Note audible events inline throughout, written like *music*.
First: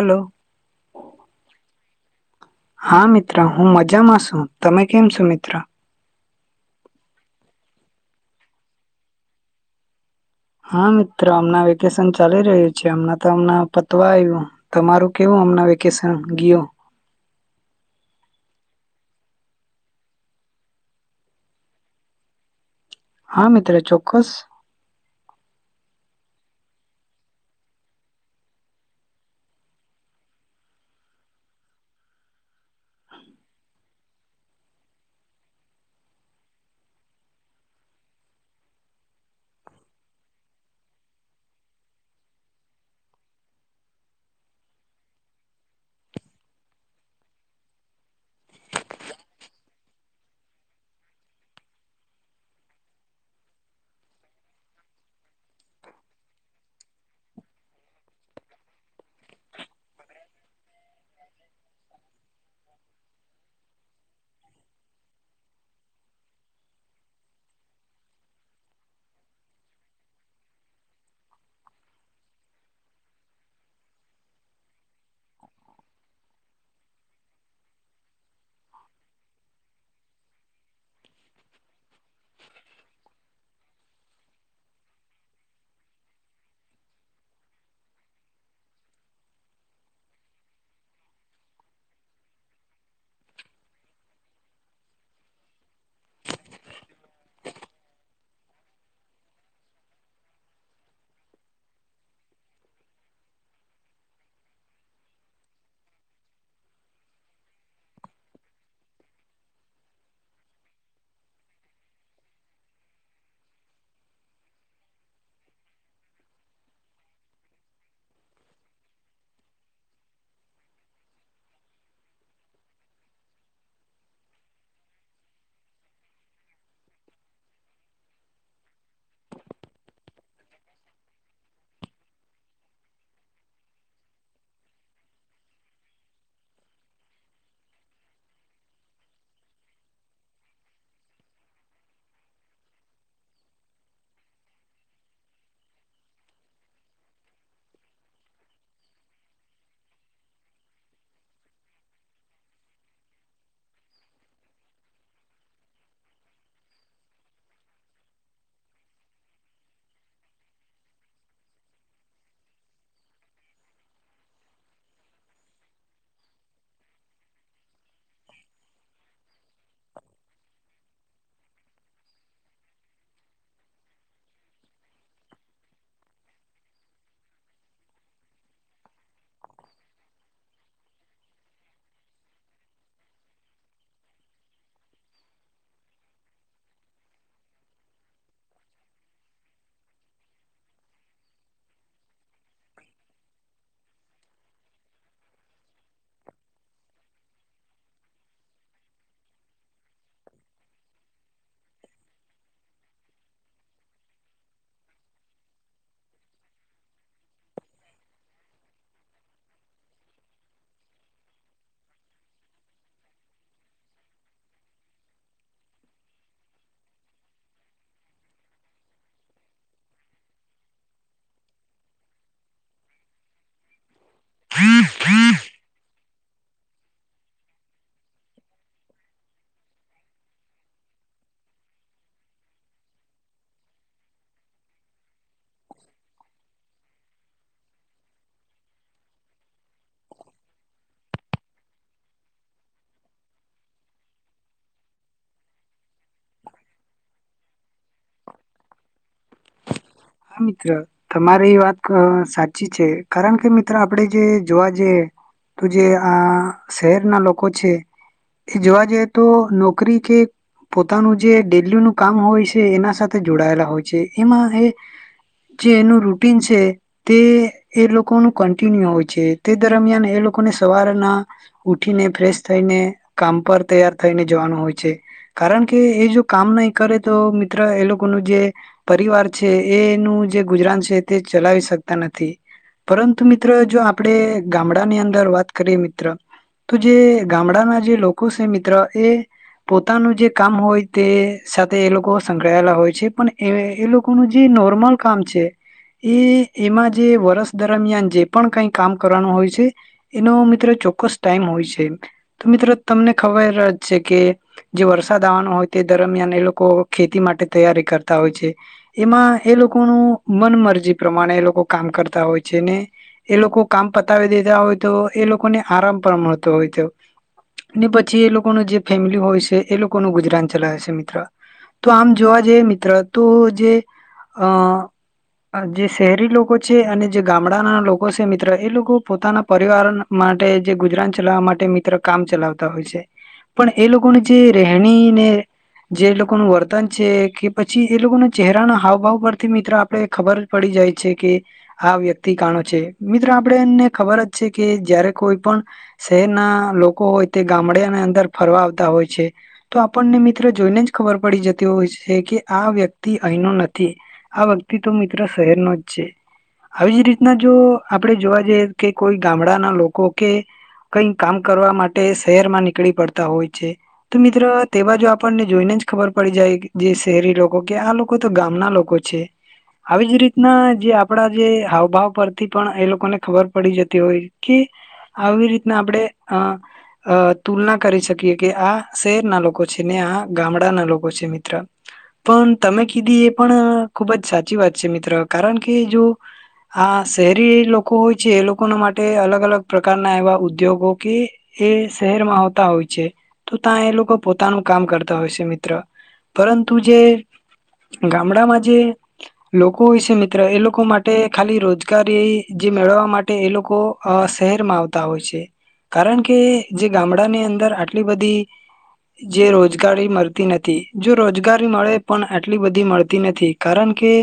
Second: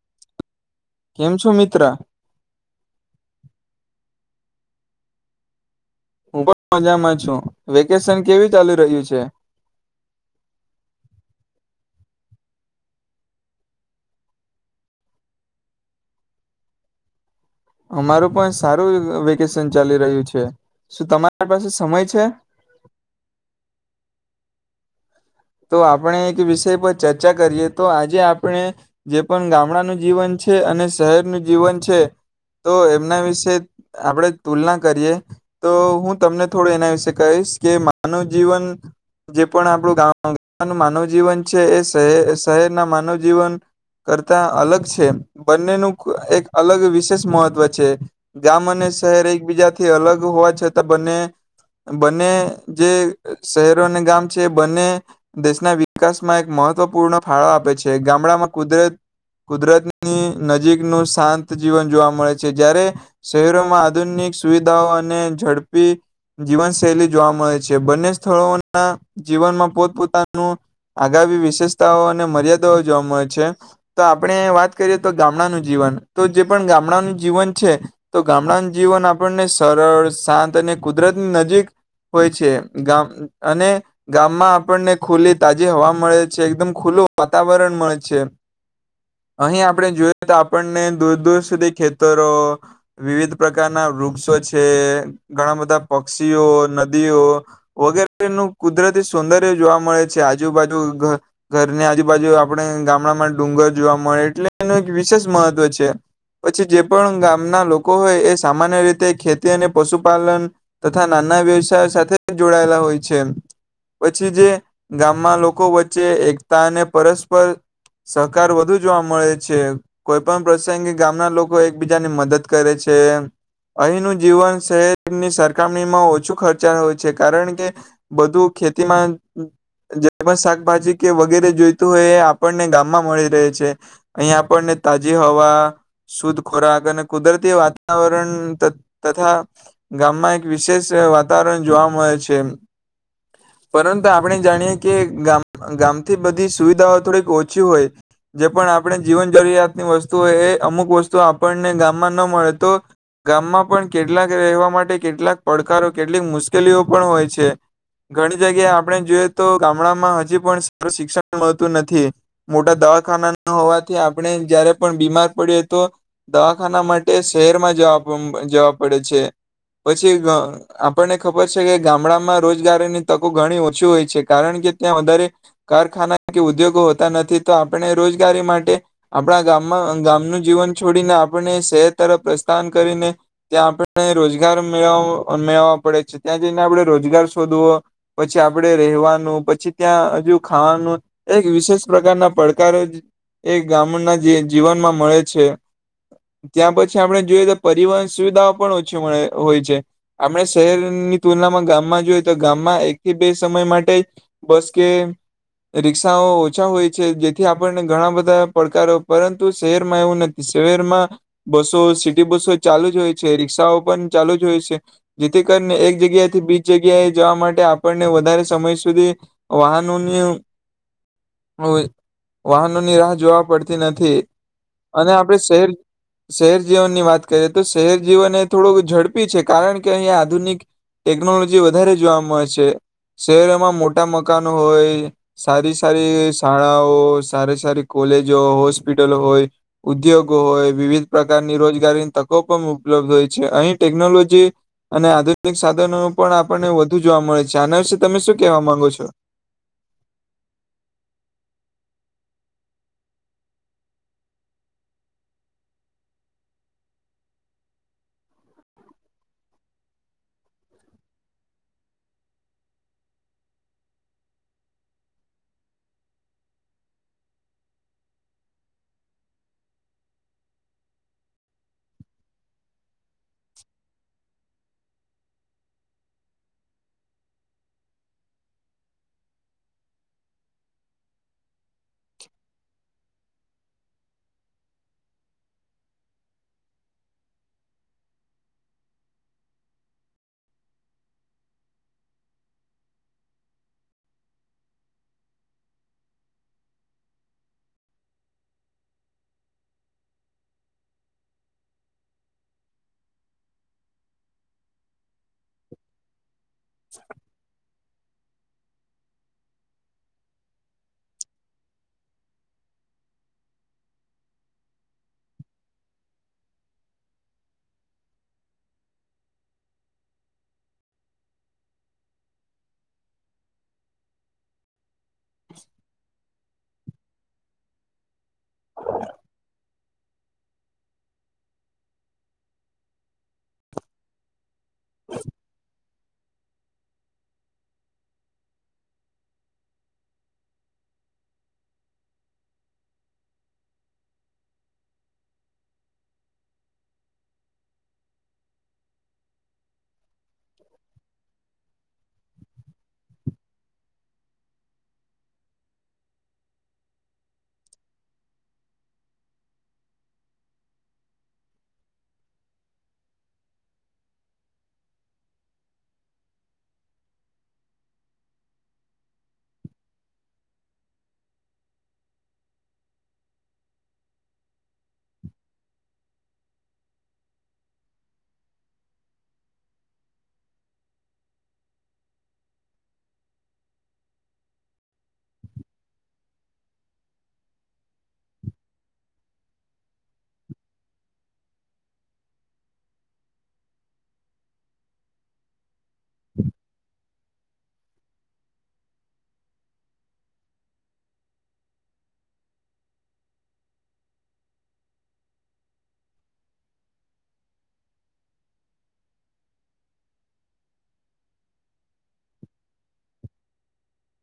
Hello કેમ છો મિત્ર? હા મિત્ર હું મજામાં છું તમે કેમ છો મિત્ર? હું પણ મજામાં છું વેકેશન કેવી ચાલી રહ્યું છે? હા મિત્ર હમના વેકેશન ચાલી રહ્યું છે અમના તો અમના પતવા આવ્યું તમારું કેવું અમના વેકેશન ગીયુ. અમારું પણ સારું વેકેશન ચાલી રહ્યું છે શું તમારા પાસે સમય છે? હા મિત્રો ચોક્કસ. તો આપણે એક વિષય પર ચર્ચા કરીએ તો આજે આપણે જે પણ ગામડાનું જીવન છે અને શહેરનું જીવન છે તો એમના વિશે આપણે તુલના કરીએ તો હું તમને થોડું એના વિશે કહીશ કે માનવ જીવન જે પણ આપણું ગામ માનવ જીવન છે એ શહે શહેરના માનવ જીવન કરતા અલગ છે બંનેનું એક અલગ વિશેષ મહત્વ છે ગામ અને શહેર એકબીજાથી અલગ હોવા છતાં બંને બંને જે શહેરો અને ગામ છે બંને દેશના વિકાસમાં એક મહત્વપૂર્ણ ફાળો આપે છે ગામડામાં કુદરત કુદરતની નજીકનું શાંત જીવન જોવા મળે છે જ્યારે શહેરોમાં આધુનિક સુવિધાઓ અને ઝડપી જીવનશૈલી જોવા મળે છે બંને સ્થળોના જીવનમાં પો પોત આગામી વિશેષતાઓ અને મર્યાદાઓ જોવા મળે છે તો આપણે વાત કરીએ તો ગામડાનું જીવન તો જે પણ ગામડાનું જીવન છે તો ગામડાનું જીવન આપણને સરળ શાંત અને કુદરતની નજીક હોય છે અને ગામમાં આપ ખુલ્લી તાજી હવા મળે છે એકદમ ખુલ્લું વાતાવરણ મળે છે અહીં આપણે જોઈએ તો આપણને દૂર દૂર સુધી ખેતરો વિવિધ પ્રકારના વૃક્ષો છે ઘણા બધા પક્ષીઓ નદીઓ વગેરેનું કુદરતી સૌંદર્ય જોવા મળે છે આજુબાજુ ઘરની આજુબાજુ આપણે ગામડામાં ડુંગર જોવા મળે એટલે એનું એક વિશેષ મહત્વ છે પછી જે પણ ગામના લોકો હોય એ સામાન્ય રીતે ખેતી અને પશુપાલન તથા નાના વ્યવસાય સાથે જોડાયેલા હોય છે. પછી જે ગામમાં લોકો વચ્ચે એકતા અને પરસ્પર સહકાર વધુ જોવા મળે છે કોઈ પણ પ્રસંગે ગામના લોકો એકબીજાની મદદ કરે છે અહીંનું જીવન શહેરની સરખામણીમાં ઓછું ખર્ચા હોય છે કારણ કે બધું ખેતી જે પણ શાકભાજી કે વગેરે જોઈતું હોય એ આપણને ગામમાં મળી રહે છે અહીં આપણને તાજી હવા શુદ્ધ ખોરાક અને કુદરતી વાતાવરણ તથા ગામમાં એક વિશેષ વાતાવરણ જોવા મળે છે. પરંતુ આપણે જાણીએ કે ગામ ગામથી બધી સુવિધાઓ થોડીક ઓછી હોય જે પણ આપણે જીવન જરૂરિયાતની વસ્તુ હોય એ અમુક વસ્તુ આપણને ગામમાં ન મળે તો ગામમાં પણ કેટલાક રહેવા માટે કેટલાક પડકારો કેટલીક મુશ્કેલીઓ પણ હોય છે. ઘણી જગ્યાએ આપણે જોઈએ તો ગામડામાં હજી પણ સારું શિક્ષણ મળતું નથી મોટા દવાખાના ન હોવાથી આપણે જયારે પણ બીમાર પડીએ તો દવાખાના માટે શહેરમાં જવા જવા પડે છે પછી આપણને ખબર છે કે ગામડામાં રોજગારીની તકો ઘણી ઓછી હોય છે કારણ કે ત્યાં વધારે કારખાના કે ઉદ્યોગો હોતા નથી તો આપણે રોજગારી માટે આપણા ગામમાં ગામનું જીવન છોડીને આપને શહેર તરફ પ્રસ્થાન કરીને ત્યાં આપણે રોજગાર મેળવ મેળવવા પડે છે ત્યાં જઈને આપણે રોજગાર શોધવો પછ આપણે રહેવાનું પછી ત્યાં હજુ ખાવાનું એક વિશેષ પ્રકારના પડકાર એ ગામના જીવનમાં મળે છે ત્યાં પછી આપણે જોઈએ તો પરિવહન સુવિધાઓ પણ ઓછી હોય છે આપણે શહેરની તુલનામાં ગામમાં જોઈએ તો ગામમાં એક બે સમય માટે બસ કે રિક્ષાઓ ઓછા હોય છે જેથી આપણને ઘણા બધા પડકારો પરંતુ શહેરમાં એવું નથી શહેરમાં બસો સિટી બસો ચાલુ જ હોય છે રિક્ષાઓ પણ ચાલુ જ હોય છે જેથી કરીને એક જગ્યા થી બીજ જગ્યાએ જવા માટે આપને વધારે સમય સુધી વાહનોની વાહનોની રાહ જોવા પડતી નથી. અને આપડે શહેર શહેર જીવનની વાત કરીએ તો શહેર જીવન એ થોડુંક ઝડપી છે કારણ કે અહીયા આધુનિક ટેકનોલોજી વધારે જોવા મળે છે. શહેરોમાં મોટા મકાનો હોય સારી સારી શાળાઓ સારી સારી કોલેજો હોસ્પિટલો હોય ઉદ્યોગો હોય વિવિધ પ્રકારની રોજગારીની તકો પણ ઉપલબ્ધ હોય છે અહીં ટેકનોલોજી અને આધુનિક સાધનો પણ આપણને વધુ જોવા મળે છે. છાના વિશે તમે શું કેવા માંગો છો? હા મિત્ર તમારી એ વાત સાચી છે કારણ કે મિત્ર આપડે જે જોવા જઈએ તો જે આ શહેર ના લોકો છે એ જોવા જઈ તો નોકરી કે પોતાનું જે ડેલીનું કામ હોય છે એના સાથે જોડાયેલા હોય છે. એમાં એ જે એનું રૂટીન છે તે એ લોકોનું કન્ટિન્યુ હોય છે તે દરમિયાન એ લોકોને સવારના ઉઠીને ફ્રેશ થઈને કામ પર તૈયાર થઈને જવાનું હોય છે કારણ કે એ જો કામ નહી કરે તો મિત્ર એ લોકોનું જે પરિવાર છે એનું જે ગુજરાન છે તે ચલાવી શકતા નથી પરંતુ મિત્ર જો આપણેે ગામડાની અંદર વાત કરીએ મિત્ર તો જે ગામડાના જે લોકો છે મિત્ર એ પોતાનું જે કામ હોય તે સાથે એ લોકો સંકળાયેલા હોય છે પણ એ એ લોકોનું જે નોર્મલ કામ છે એ એમાં જે વરષ દરમિયાન જે પણ કઈ કામ કરવાનું હોય છે એનો મિત્રો ચોક્કસ ટાઈમ હોય છે તો મિત્રો તમને ખબર જ છે કે જે વરસાદ આવવાનો હોય તે દરમિયાન એ લોકો લોકો ખેતી માટે તૈયારી કર ત હોય છે એમાં એ લોકોનું મન મરજી પ્રમાણે એ લોકો કામ કરતા હોય છે ને એ લોકો કામ પતાવી દેતા હોય તો એ લોકોને આરામ પણ મળતો હોય તો ને પછી એ લોકોનું જે ફેમિલી હોય છે એ લોકોનું ગુજરાન ચલાવે છે મિત્ર તો આમ જોવા જઈએ મિત્ર તો જે અ જે શહેરી લોકો છે અને જે ગામડાના લોકો છે મિત્ર એ લોકો પોતાના પરિવાર માટે જે ગુજરાન ચલાવવા માટે મિત્ર કામ ચલાવતા હોય છે પણ એ લોકોને જે રહેણીને જે લોકો કો નું વર્તન છે કે પછી એ લોકોના ચહેરાના હાવભાવ પરથી મિત્ર આપણે ખબર જ પડી જાય છે કે આ વ્યક્તિ કણો છે મિત્ર આપણે એને ખબર જ છે કે જયારે કોઈ પણ શહેરના લોકો હોય તે ગામડાના અંદર ફરવા આવતા હોય છે તો આપણને મિત્ર જોઈને જ ખબર પડી જતી હોય છે કે આ વ્યક્તિ અહીનો નથી આ વ્યક્તિ તો મિત્ર શહેરનો જ છે આવી જ રીતના જો આપણે જોવા જઈએ કે કોઈ ગામડાના લોકો કે કઈ કામ કરવા માટે શહેરમાં નીકળી પડતા હોય છે તો મિત્ર તેવા જો આપણને જોઈને જ ખબર પડી જાય જે શહેરી લોકો કે આ લોકો તો ગામના લોકો છે આવી જ રીતના જે આપડા જે હાવભાવ પરથી પણ એ લોકોને ખબર પડી જતી હોય કે આવી રીતના આપડે અ અ તુલના કરી શકીએ કે આ શહેરના લોકો છે ને આ ગામડાના લોકો છે મિત્ર પણ તમે કીધી એ પણ ખુબ જ સાચી વાત છે મિત્ર કારણ કે જો આ શહેરી લોકો હોય છે એ લોકોના માટે અલગ-અલગ પ્રકારના એવા ઉદ્યોગો કે એ શહેરમાં આવતા હોય છે તો ત્યાં એ લોકો પોતાનું કામ કરતા હોય છે મિત્ર. પરંતુ જે ગામડામાં જે લોકો હોય છે મિત્ર એ લોકો માટે ખાલી રોજગારી જે મેળવવા માટે એ લોકો અ શહેરમાં આવતા હોય છે કારણ કે જે ગામડાની અંદર આટલી બધી જે રોજગારી મળતી નથી. જો રોજગાર મળે પણ આટલી બધી મળતી નથી કારણ કે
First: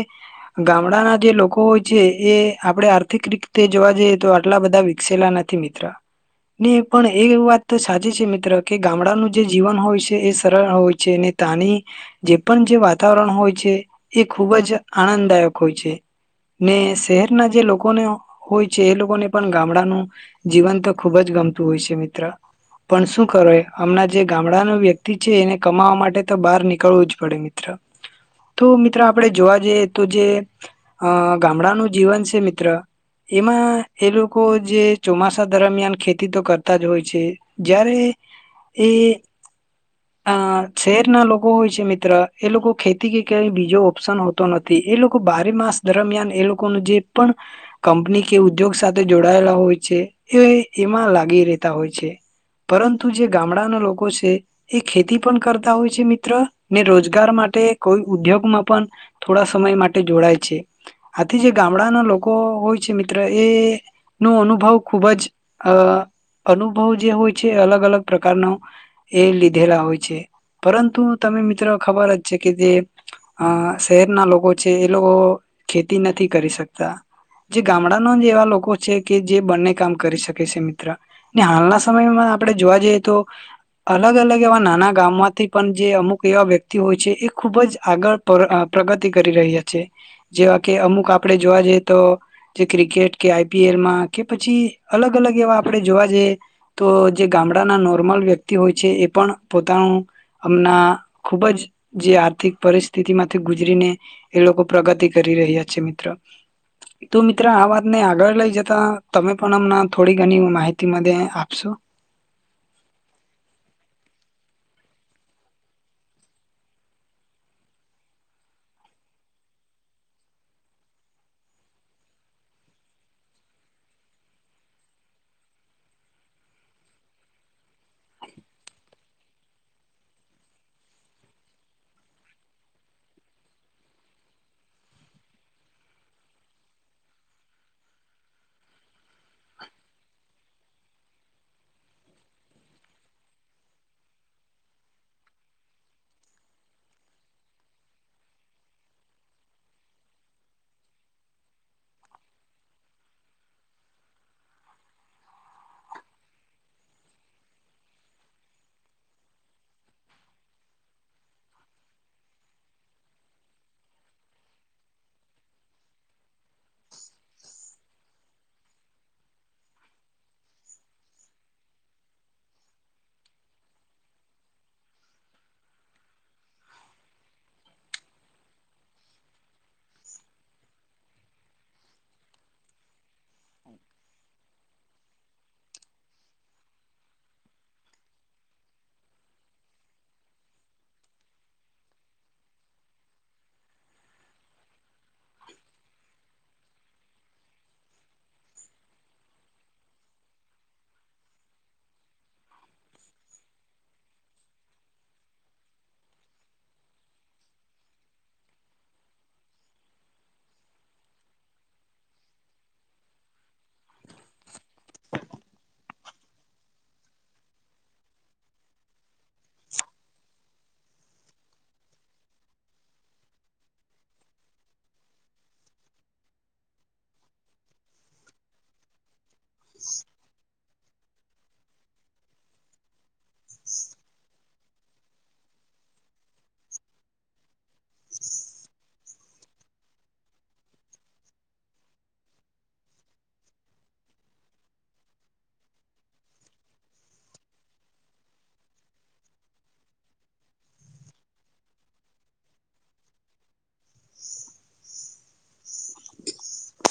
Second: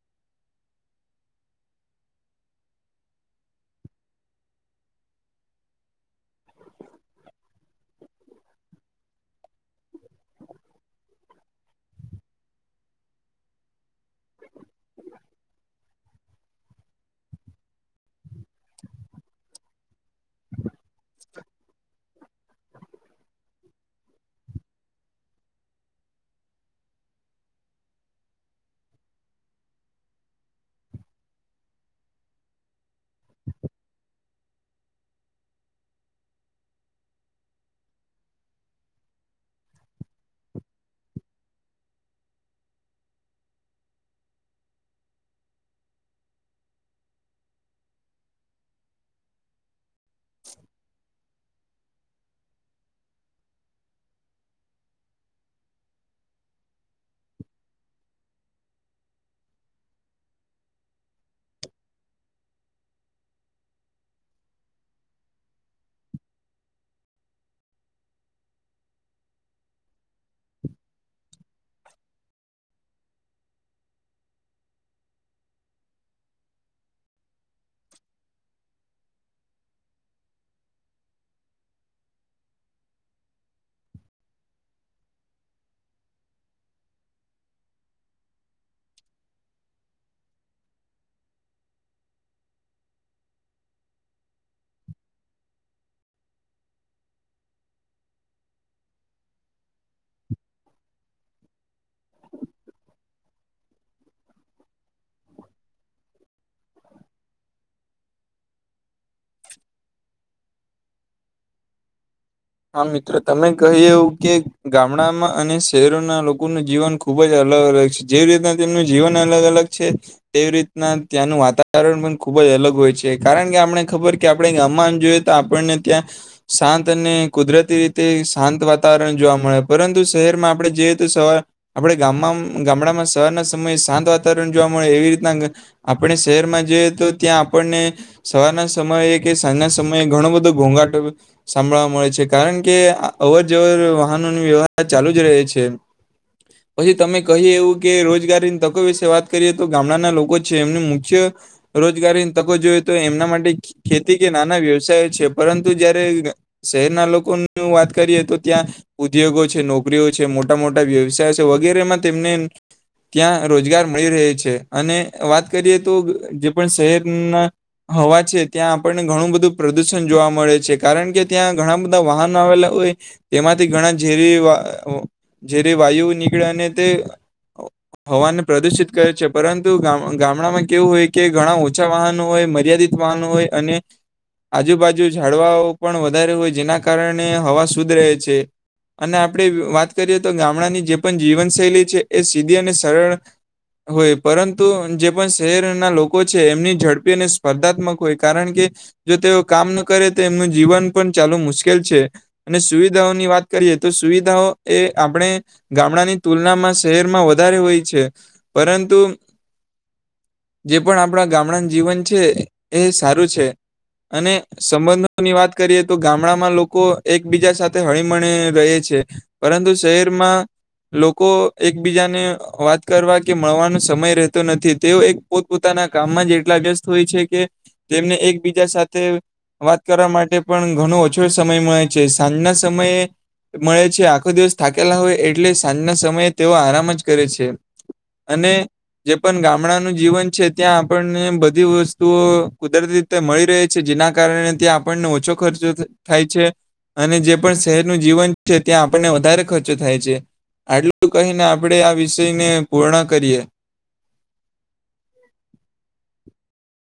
ગામડાના જે લોકો હોય છે એ આપડે આર્થિક રીતે જોવા જઈએ તો આટલા બધા વિકસેલા નથી મિત્ર. ને પણ એ વાત તો સાચી છે મિત્ર મિત્ર કે ગામડાનું જે જીવન હોય છે એ સરળ હોય છે ને તાની જે પણ જે વાતાવરણ હોય છે એ ખૂબ જ આનંદદાયક હોય છે ને શહેરના જે લોકોને હોય છે એ લોકોને પણ ગામડાનું જીવન તો ખૂબ જ ગમતું હોય છે મિત્ર પણ શું કરો હમણાં જે ગામડાનો વ્યક્તિ છે એને કમાવા માટે તો બહાર નીકળવું જ પડે મિત્ર તો મિત્ર આપણે જોવા જઈએ તો જે અ ગામડાનું જીવન છે મિત્ર એમાં એલો લોકો જે ચોમાસા દરમિયાન ખેતી તો કરતા જ હોય છે જય્યારે એ આ શહેર ના લોકો હોય છે મિત્ર એ લોકો ખેતી કે કય બીજો ઓપ્શન હોતો નથી એ લોકો બારે માસ દરમિયાન એ લોકો ન જે પણ કંપની કે ઉદ્યોગ સાથે જોડાયેલા હોય છે. એ એમાં લાગ ગી રેતા હોય છે પરંતુ જે ગામડાના લોકો છે એ ખેતી પણ કર કરતા હોય છે મિત્ર ને રોજગાર માટે કોઈ ઉદ્યોગમાં પણ થોડા સમય માટે જોડાય છે, આથી જે ગામડાના લોકો હોય છે મિત્ર એ નો અનુભવ ખુબ જ અ અનુભવ જે હોય છે, અલગ-અલગ પ્રકારના એ લીધેલા હોય છે. પરંતુ તમે મિત્ર ખબર જ છે કે જે અ શહેરના લોકો છે એ લોકો ખેતી નથી કરી શકતા જે ગામડાનો જ એવા લોકો છે કે જે બંને કામ કરી શકે છે, મિત્ર ને હાલના સમયમાં આપણે જોવા જઈએ તો અલગ-અલગ એવા નાના ગામમાંથી પણ જે અમુક એવા વ્યક્તિ હોય છે એ ખુબ જ આગળ પ્રગ પ્રગતિ કરી રહ્યા છે જેવા કે અમુક આપણે જોવા જઈએ તો જે ક્રિકેટ કે આઈપીએલમાં કે પછી અલગ-અલગ એવા આપણે જોવા જઈએ તો જે ગામડાના નોર્મલ વ્યક્તિ હોય છે, એ પણ પોતાનું અમના ખુબ જ જે આર્થિક પરિસ્થિતિ માંથી ગુજરીને એ લોકો પ્રગતિ કરી રહ્યા છે મિત્ર તો મિત્ર આ વાતને આગળ લઈ જતા તમે પણ અમ થોડી ઘણી માહિતી મને આપશો. હા મિત્ર તમે કહ્યું કે ગામડામાં અને શહેરોના લોકોનું જીવન ખૂબ જ અલગ-અલગ છે જેવી રીતના તેમનું જીવન અલગ-અલગ છે તેવી રીતના ત્યાંનું વાતાવરણ પણ ખૂબ જ અલગ હોય છે, કારણ કે આપણે ખબર કે આપણે ગામમાં જોઈએ તો આપણને ત્યાં શાંત અને કુદરતી રીતે શાંત વાતાવરણ જોવા મળે પરંતુ શહેરમાં આપણે જઈએ તો સવાર આપણે ગામમાં ગામડામાં સવારના સમયે શાંત વાતાવરણ જોવા મળે એવી રીતના આપણે શહેરમાં જઈએ તો ત્યાં આપણને સવારના સમયે કે સાંજના સમયે ઘણો બધો ઘોંઘાટો સાંભળવા મળે છે. કારણ કે અવર જવર વાહનોની વ્યવહાર ચાલુ જ રહે છે પછી તમે કહી એવું કે રોજગારીની તકો વિશે વાત કરીએ તો ગામડાના લોકો છે એમની મુખ્ય રોજગારીની તકો જોઈએ તો એમના માટે ખેતી કે નાના વ્યવસાય છે. પરંતુ જયારે શહેરના લોકો વાત કરીએ તો ત્યાં ઉદ્યોગો છે નોકરીઓ છે મોટા મોટા વ્યવસાય છે. વગેરેમાં તેમને ત્યાં રોજગાર મળી રહે છે, અને વાત કરીએ તો જે પણ શહેર ના હવા છે ત્યાં આપણને ઘણું બધું પ્રદુષણ જોવા મળે છે કારણ કે ત્યાં ઘણા બધા વાહનો આવેલા હોય તેમાંથી ઘણા ઝેરી ઝેરી વાયુ નીકળે અને તે હવાને પ્રદુષિત કરે છે પરંતુ ગામ ગામડામાં કેવું હોય કે ઘણા ઓછા વાહનો હોય મર્યાદિત વાહનો હોય અને આજુબાજુ ઝાડવાઓ પણ વધારે હોય જેના કારણે હવા શુદ્ધ રહે છે. અને આપણે વાત કરીએ તો ગામડાની જે પણ જીવનશૈલી છે એ સીધી અને સરળ હોય પરંતુ જે પણ શહેરના લોકો છે એમની ઝડપી અને સ્પર્ધાત્મક હોય કારણ કે જો તેઓ કામ ન કરે તો એમનું જીવન પણ ચાલવું મુશ્કેલ કે છે અને સુવિધાઓની વાત કરીએ તો સુવિધાઓ એ આપણે ગામડાની તુલનામાં શહેરમાં વધારે હોય છે પરંતુ જે પણ આપણા ગામડા જીવન છે એ સારું છે અને સંબંધોની વાત કરીએ તો ગામ ગામડામાં લોકો એકબીજા સાથે હળમળીને રહે છે. પરંતુ શહેરમાં લોકો એકબીજાને વાત કરવા કે મળવાનો સમય રહેતો નથી તેઓ એક પોતપોતાના કામમાં જ એટલા વ્યસ્ત હોય છે કે તેમને એકબીજા સાથે વાત કરવા માટે પણ ઘણું સમય મળે છે સાંજના સમયે મળે છે આખો દિવસ થાકેલા હોય એટલે સાંજના સમયે તેઓ આરામ જ કરે છે અને જે પણ ગામડાનું જીવન છે ત્યાં આપણને બધી વસ્તુઓ કુદરતી રીતે મળી રહે છે જેના કારણે ત્યાં આપણને ઓછો ખર્ચો થાય છે અને જે પણ શહેરનું જીવન છે ત્યાં આપણને વધારે ખર્ચો થાય છે આટલું કહીને આપણે આ વિષયને પૂર્ણ કરીએ. *unintelligible* *unintelligible*